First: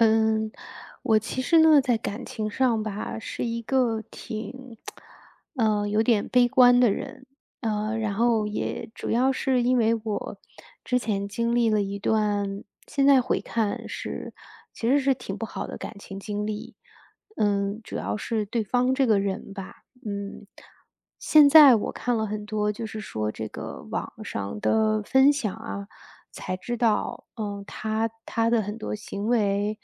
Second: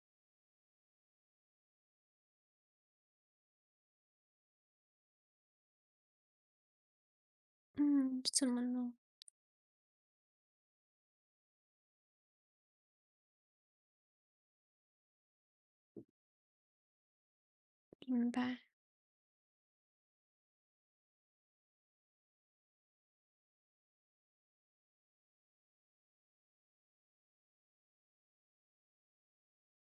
嗯，我其实呢，在感情上吧，是一个挺 呃，有点悲观的人。呃，然嗯，后怎么也了？主要是因为我之前经历了一段现在回看是其实是挺不好的感情经历。嗯，主要明是白。对方这个人吧嗯，现在我看了很多，就是说这个网上的分享啊，才知道，嗯，他他的很多行为，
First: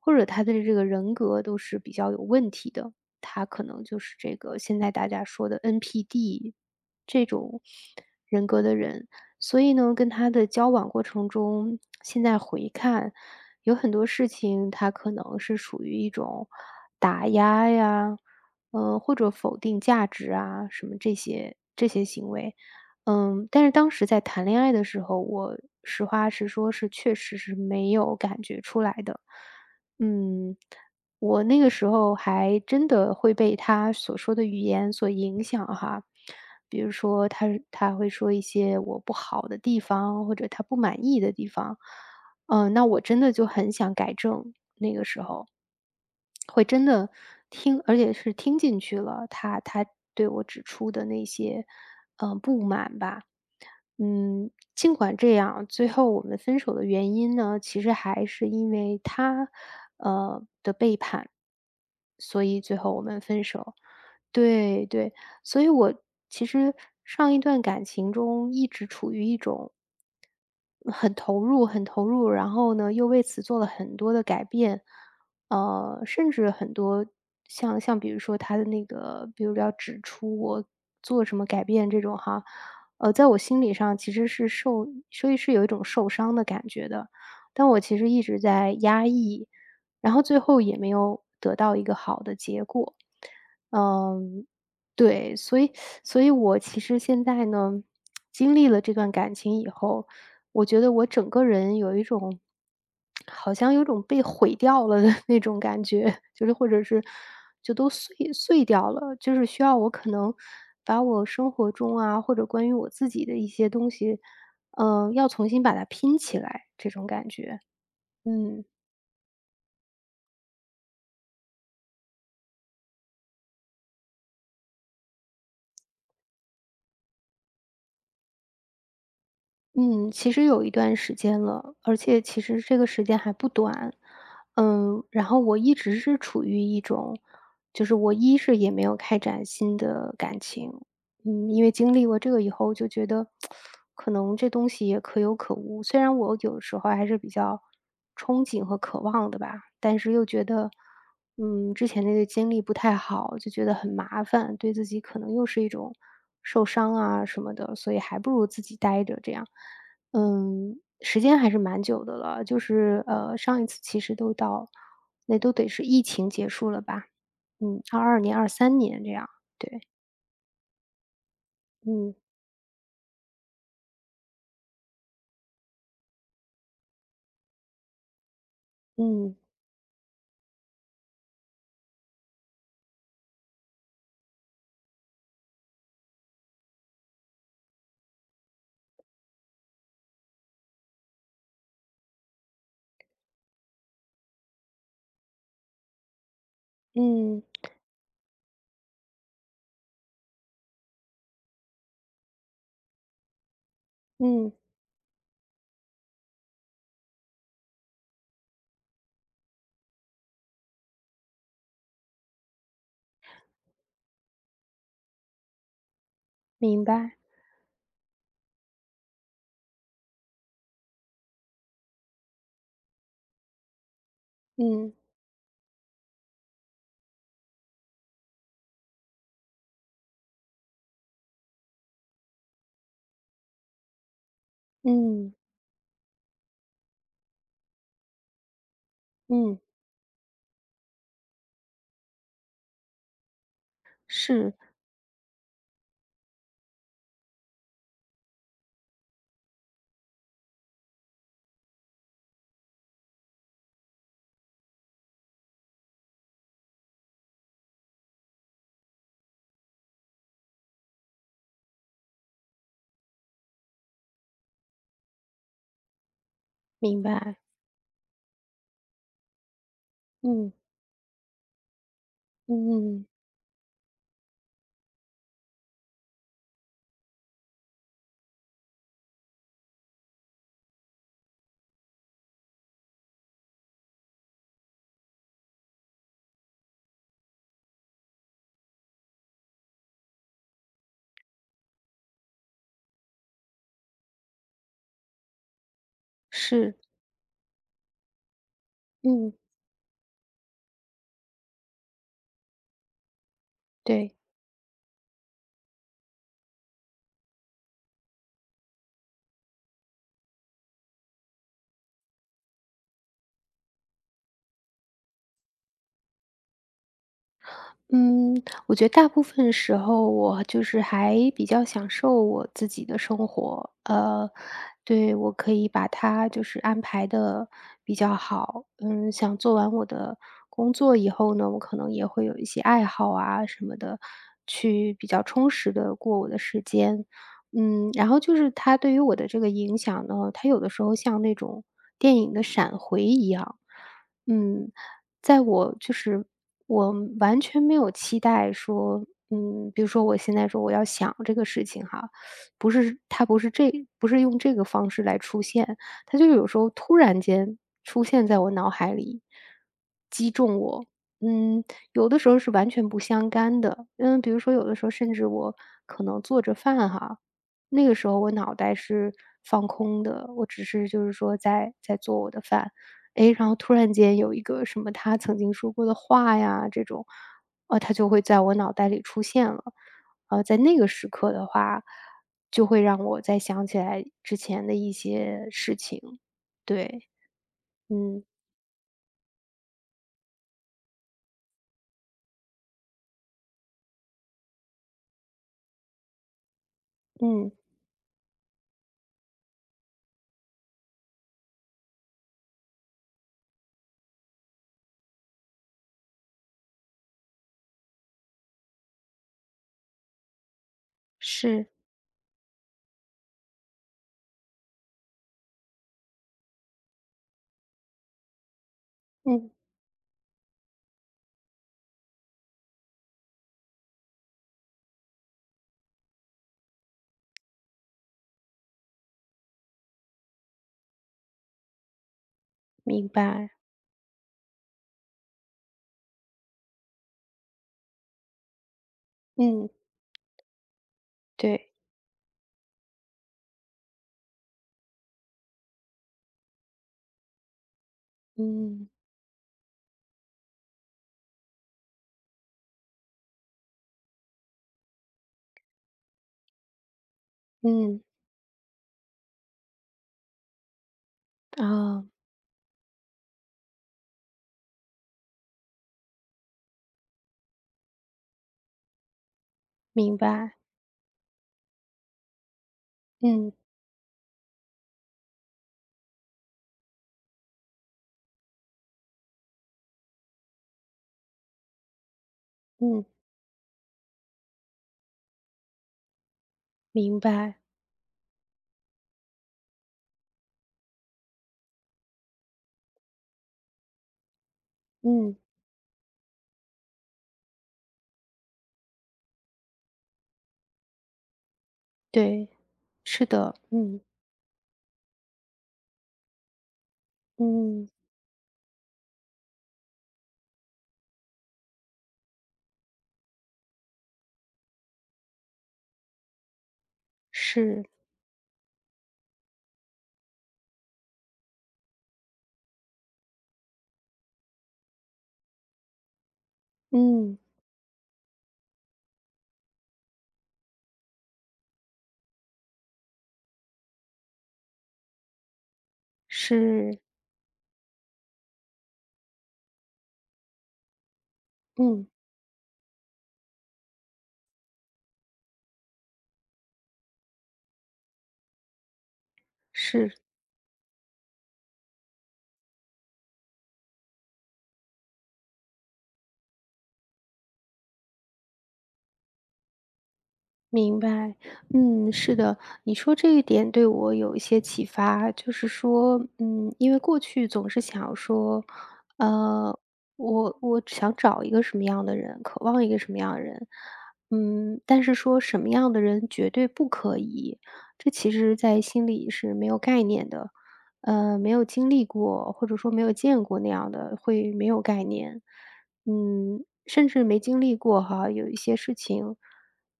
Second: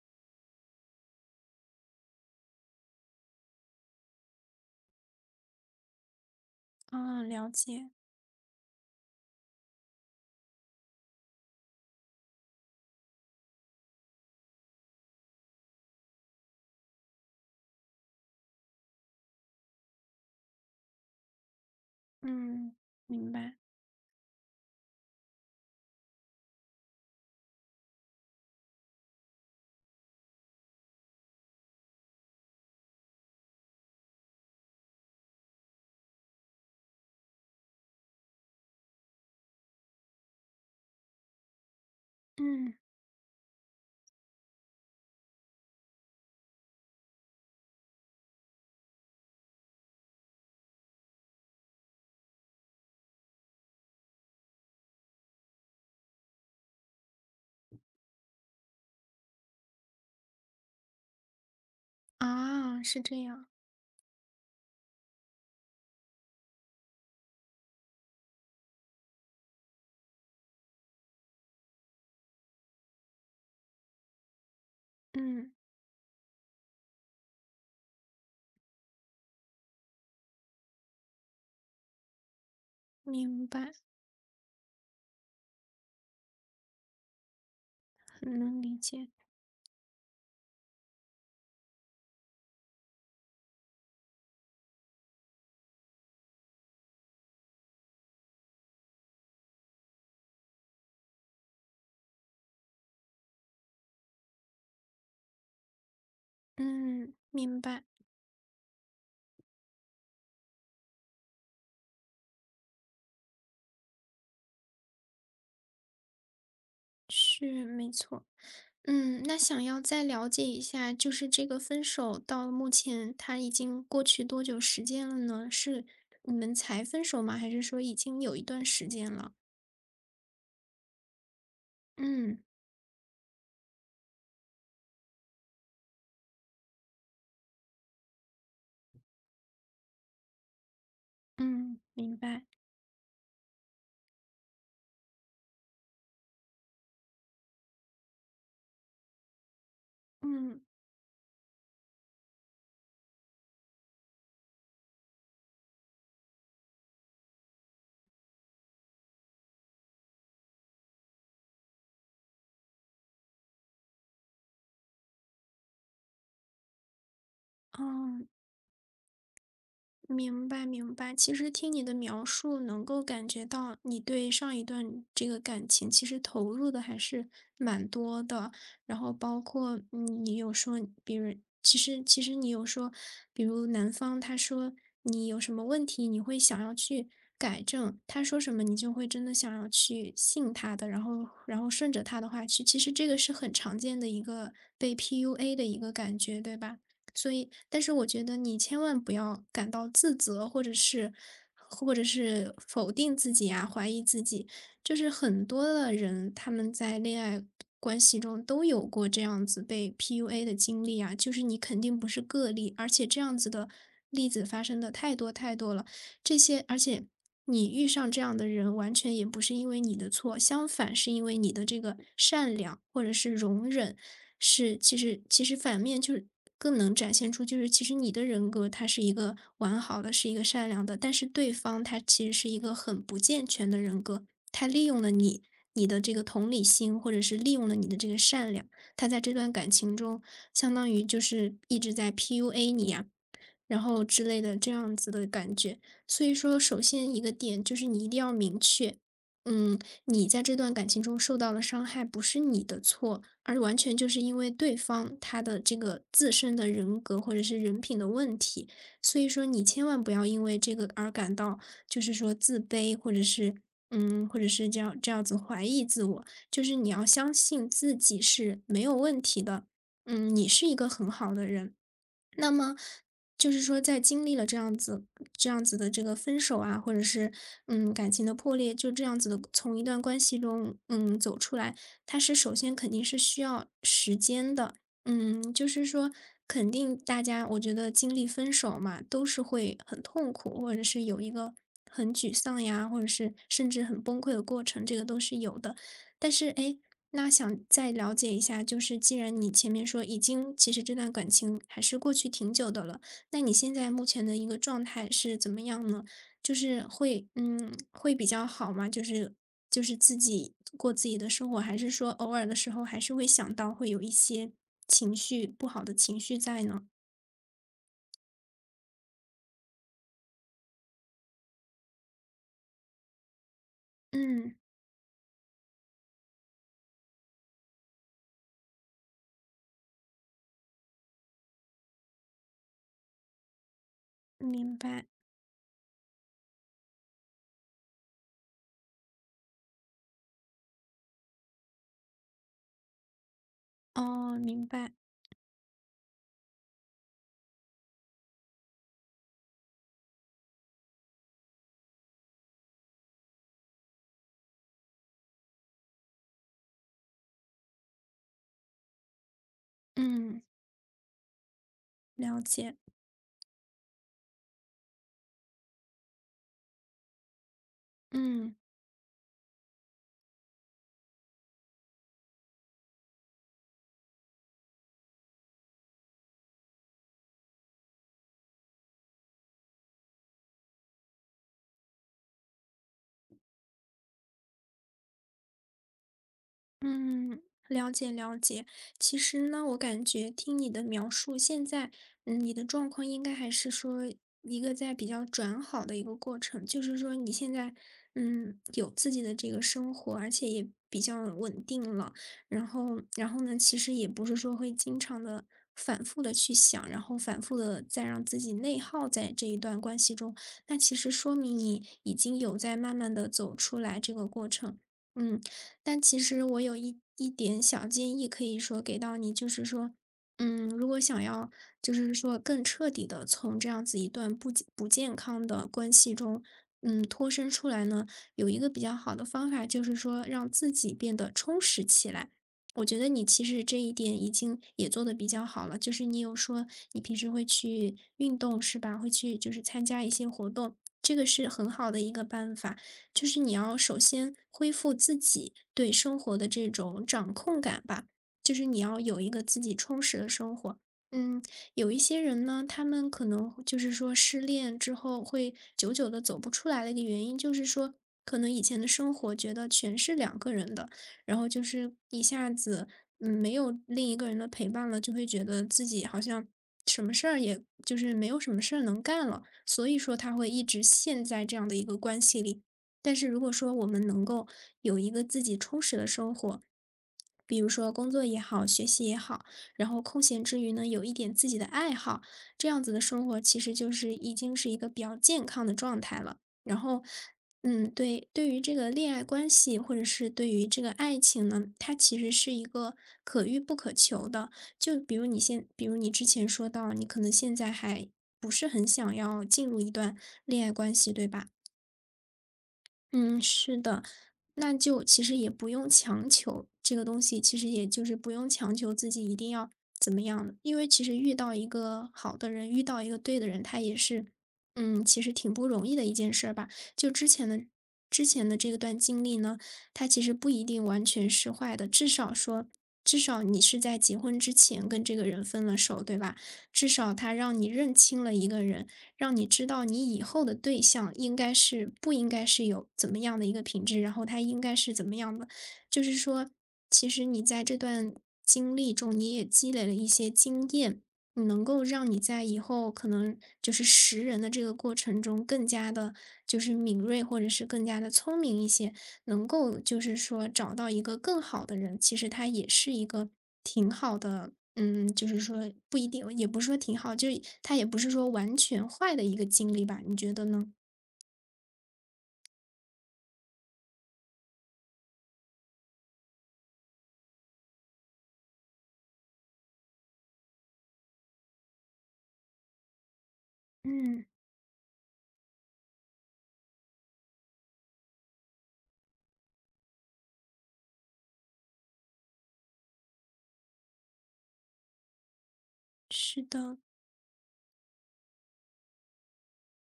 或者他的这个人格都是比较有问题的。他可能就是这个现在大家说的 NPD，哦，这了种解。人格的人。所以呢，跟他的交往过程中，现在回看，有很多事情，他可能是属于一种打压呀，呃，或者否定价值啊什么这些这些行为。嗯，明嗯，白。但是当时在谈恋爱的时候，我实话实说是确实是没有感觉出来的。嗯，我那个时候还真的会被他所说的语言所影响哈。比如说他他会说一些我不好的地方，或者他不满意的地方，嗯。嗯，那我真的就很想改正，那个时候。会真的听，而且是听进去了，他他对我指出的那些，呃，不满吧。嗯，尽管这样，最后我们分手的原因呢，其实还是因为他，呃，的背叛，所以最啊，后是我们这分样。手。对对，所以我其实上一段感情中一直处于一种很投入很投入，然后呢又为此做了很多的改变。嗯。呃，甚至很多，像像比如说他的那个比如要指出我做什么改变这种哈，呃，在我明心白。理上其实是受所以是有一种受伤的感觉的。但是我其实一嗯，直能在理压解。抑，然后最后也没有得到一个好的结果，嗯，对。所以所以我其实现在呢，经历了这段感情以后，我觉得我整个人有一种好像有种被毁掉了的那种感觉，就是或者是，嗯，明就白。都碎碎掉了，就是需要我可能把我生活中啊，或者关于我自己的一些东西，呃，要重新把它拼起来，这种感觉，是，没错儿。嗯。嗯，那想要再了解一下，就是这个分手到目前它已经过去多久时间了呢，是你们才分手吗？还是说已经有一段时间了？嗯，其实也有一段时间了，而且嗯。其实这个时间还不短。呃，然后我一直是处于一种就是我一是也没有开展新的感情，嗯，因为嗯，经历明过这白。个以后，就觉得 可能这东西也可有可无，虽然我有的时候还是比较憧憬和渴望的吧。但是又觉嗯。得，嗯，之前那个经历不太好，就觉得很麻烦，对自己可能又是一种受伤啊什么的，所以还不如自己呆着这样。嗯，时间还是蛮久的了，就是，呃，上一次其实都到那都得是疫情结束了吧，嗯，二哦。二年、23年这样，对。明白明白，其实听你的嗯。描述能够感觉到，你对上一段这个感情其实投入的还是蛮多的。然后嗯。包括，嗯，你有说别人其实其实你有说，比如男方他说，你有什么问题，你会想要去改正，他说什么你就会真的想要去信他的，然后然后顺着他的话去其实这个是很常见的一个被 PUA 的一个感觉，对吧？所嗯。以但是我觉得你千万不要感到自责，或者是或者是否定自己呀，怀疑自己。嗯。就是很多的人，他们在恋爱关系中都有过这样子被 PUA 的经历呀，就是你肯定不是个例。而且这样子的例子发生得太多太多了，这些而明且白。你遇上这样的人完全也不是因为你的错，相反是因为你的这个善良或者是容忍，是嗯。其实其实反面就是更能展现出就是其实你的人格，它是一个完好的，是一个善良的，但是对方他其实是一个很不健全的人格。他利用了嗯。你，你的这个同理心，或者是利用了你的这个善良，他在这段嗯。感情中相当于就是一直在 PUA 你呀，然后之类是。的这样子的感觉。所以说首先一个点就是你一定要明确，嗯，你在这段感情中受到了伤害不是你的错，而完全就是因为对方他的这个自身的人格或者是人品的问题，所以说你千万不要因为这个而感到就是说自卑，或者是嗯，或者是这样这样子怀疑自我，就是你明要相白。信自己是没有问题的，嗯，你嗯。是一个很好的人。那么，嗯。就是说在经历了这样子这样子的这个分手啊，或者是，嗯，感情的破裂，就这样子的从一段关系中，嗯，走出来，它是首先肯定是需要时间的，嗯，就是说肯定大家我觉得经历分手嘛，都是会很痛苦，或者是有一个很沮丧呀，或者是甚至很崩溃的过程，这个都是有的。但是，是。诶，那想再了解一下，就是既嗯。然你前面说已经其实这段感情还是过去挺久的了，那你现在目对。前的一个状态是怎么样呢？就是会嗯，会比较好吗？就是就是自己过自己的生活，还是说偶尔的时候，还是会想到会有一些情绪不好的情绪在呢？嗯，我觉得大部分时候我就是还比较享受我自己的生活，呃，嗯。对，我可以把它就是安排得比较好。嗯，像做完我的工作以后呢，我可能也会有一些爱好啊什么的，明去白。比较充实地过我的时间。嗯，然后就是它对于我的这个影响呢，它有的时候像那种电影的闪回一样。哦，明嗯，白。在我就是我完全没有期待说嗯，比如说我现在说我要想这个事情哈，不是，它不是这不是用这个方式来出现，它就有时候突然间出现在我脑海里，击嗯。中我。嗯，有的时候了是完解。全不相干的，嗯，比如说有的时候甚至我可能做着饭哈，那个时候我嗯。脑袋是放空的，我只是就是说在在做我的饭，哎，然后突然间有一个什么他曾经说过的话呀，这种，啊，他就会在我脑袋里出现了，呃，在那个时刻的话就会让我再想起来之前的一些事情，对，嗯，了解嗯。了解。其实呢，我感觉听你的描述，现在，呃，你的状况应该还是说一个在比较转好的一个过程。就是说你嗯。现在，嗯，有自己的这个生活，而且也比较稳定了。然后然后呢，其实也不是说会经常地、反复地去想，然后反复地再让自己内耗在这一段关系中，那其实说明是。你已经有在慢慢地走出来这个过程。嗯，但其实我有一一点小建议可以说给到你，就嗯。是说，嗯，如果想要，就是说更彻底地从这样子一段不健不健康的关系中，嗯，脱身出来呢，有一个比较好的方法就是说让自己变得充实起来。我觉得明你其白。实这一点已经也做得比较好了，就是你有说你平时会去运动是吧，会去就是嗯。参加一些活动，这个是很对。好的一个办法。就是你要首先恢复自己对生活的这种掌控感吧，就是你嗯。要有一个自己充实的生活。嗯，有一些人呢，他们可能就是说失恋之后会久久地走不出来的一个原因，就是说嗯。可能以前的生活觉得全是2个人的，然后就是哦。一下子，嗯，没有另一个人的陪伴了，就会觉得自己好像什么事儿也就是没有什么事能干了。所以说明他会白。一直陷在这样的一个关系里。但是如果嗯。说我们能够有一个自己充实的生活，比如说工作也好，学习也好，然后空闲之余呢，有一点自己的爱好，这样子的嗯。生活其实就是已经是一个比较健康的状态了。然后，明白。嗯，对对于这个恋爱关系，或者是对于这个爱情呢，它其实是一个可遇不可求的，就比如嗯。你现比如你之前说到你可能现在还不是很想要进入一段恋爱关系，对吧？对，是嗯，的。是嗯。的，那就其实也不用强求，这个东西，其实也嗯。就是不用强求自己一定要怎么样。因为其实遇到一个好的人，遇到一个对的人，它也是，嗯，其实挺不容易的一件事儿吧。就之前是。之前的这段经历呢，它其实不一定完全是坏的。至少说至少你是在结婚之前跟这个人分了手，对吧？至少他嗯。让你认清了一个人，让你知道你以后的对象，应该是不应该是有怎么样的一个品质，然后他应该是怎么样的。就是说，是。其实你在这段经历中，你也积累了一些经验，能够让嗯。你在以后，可能就是识人的这个过程中，更加地就是敏锐，或者是更加聪明一些，能够就是。是说找到一个更好的人，其实它也是一个挺好的嗯，就是说不一定，也不是说挺好，就是它也不是说完全坏的一个经历吧。你觉得呢？明白，嗯，是的。你说这一点对我有一些启发，就是说嗯，因为过去总是想说呃，我我只想找一个什么样的人，渴望一个什么样的人，嗯。嗯，但是说什么样的人绝对不可以，这其实在心里是没有概念的。呃，没有经历过、或者说没有见过那样的，会没有概念。是嗯，的。甚至没经历过哈，有一些事情，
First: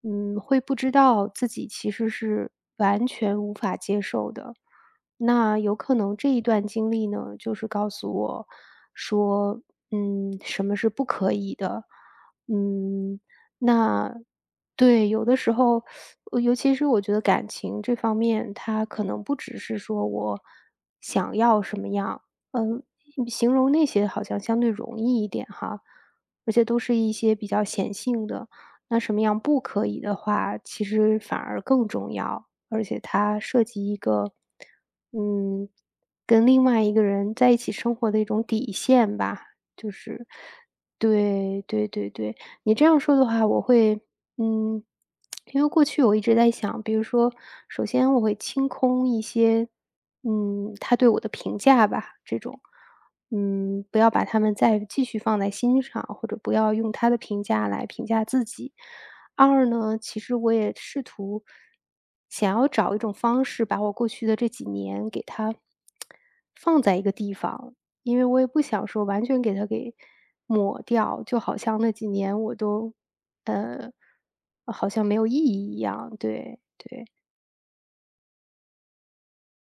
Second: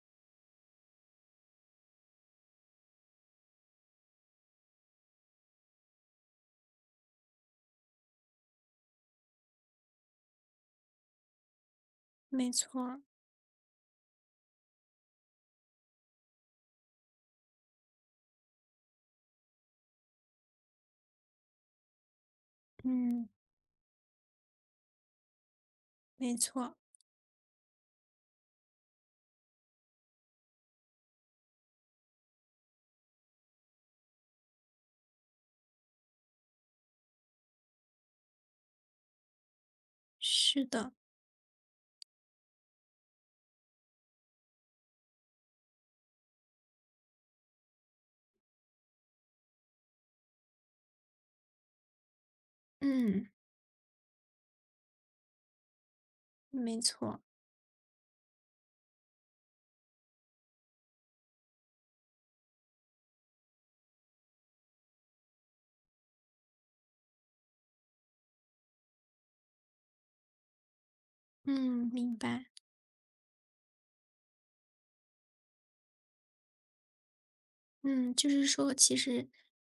嗯，会不知道自己其实是完全无法接受的。那有可能这一段经历呢，就是告诉我说，嗯，什么是不可以的。没错儿。嗯，那对。有的时候，尤其是我觉得感情这方面，它可能不只是说我想要什么样，呃，嗯。形容那些好像相对容易一点哈。没而且错。都是一些比较显性的，那什么样不可以的话，其实反而更重要，而且它涉及一个，嗯，跟另外一个人在一起生活的一种底线吧。就是是的。对，对对对，你这样说的话我会嗯，因为过去我一直在想，比如说，首先我会清空一些，嗯，他对我的评价吧，这种。嗯。嗯，不要把它们再继续放在心上，或者不要没用他的错。评价来评价自己。二呢，其实我也试图，想要找一种方式把我过去的这几年给它 放在一个地方，因为我也不想说完全给它给抹掉。就好像嗯，那几明年白。我都呃，好，像没有意义一样。对对。嗯，就是说其实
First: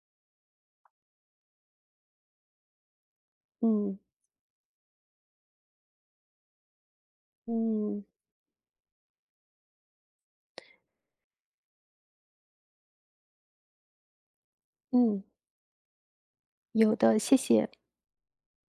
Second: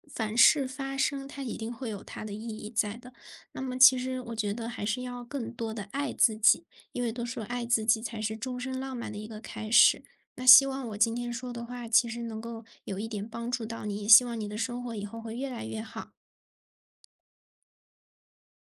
凡事发生，它一定会有它的意义在的。那么其嗯。实我觉得还是要更多地爱自己，因为都是爱自己嗯。才是终生浪漫的一个开始。那希望我今天说的话，其实能够有一点帮助到你，也希望你的生活以后嗯。会越来越好。有的，谢谢。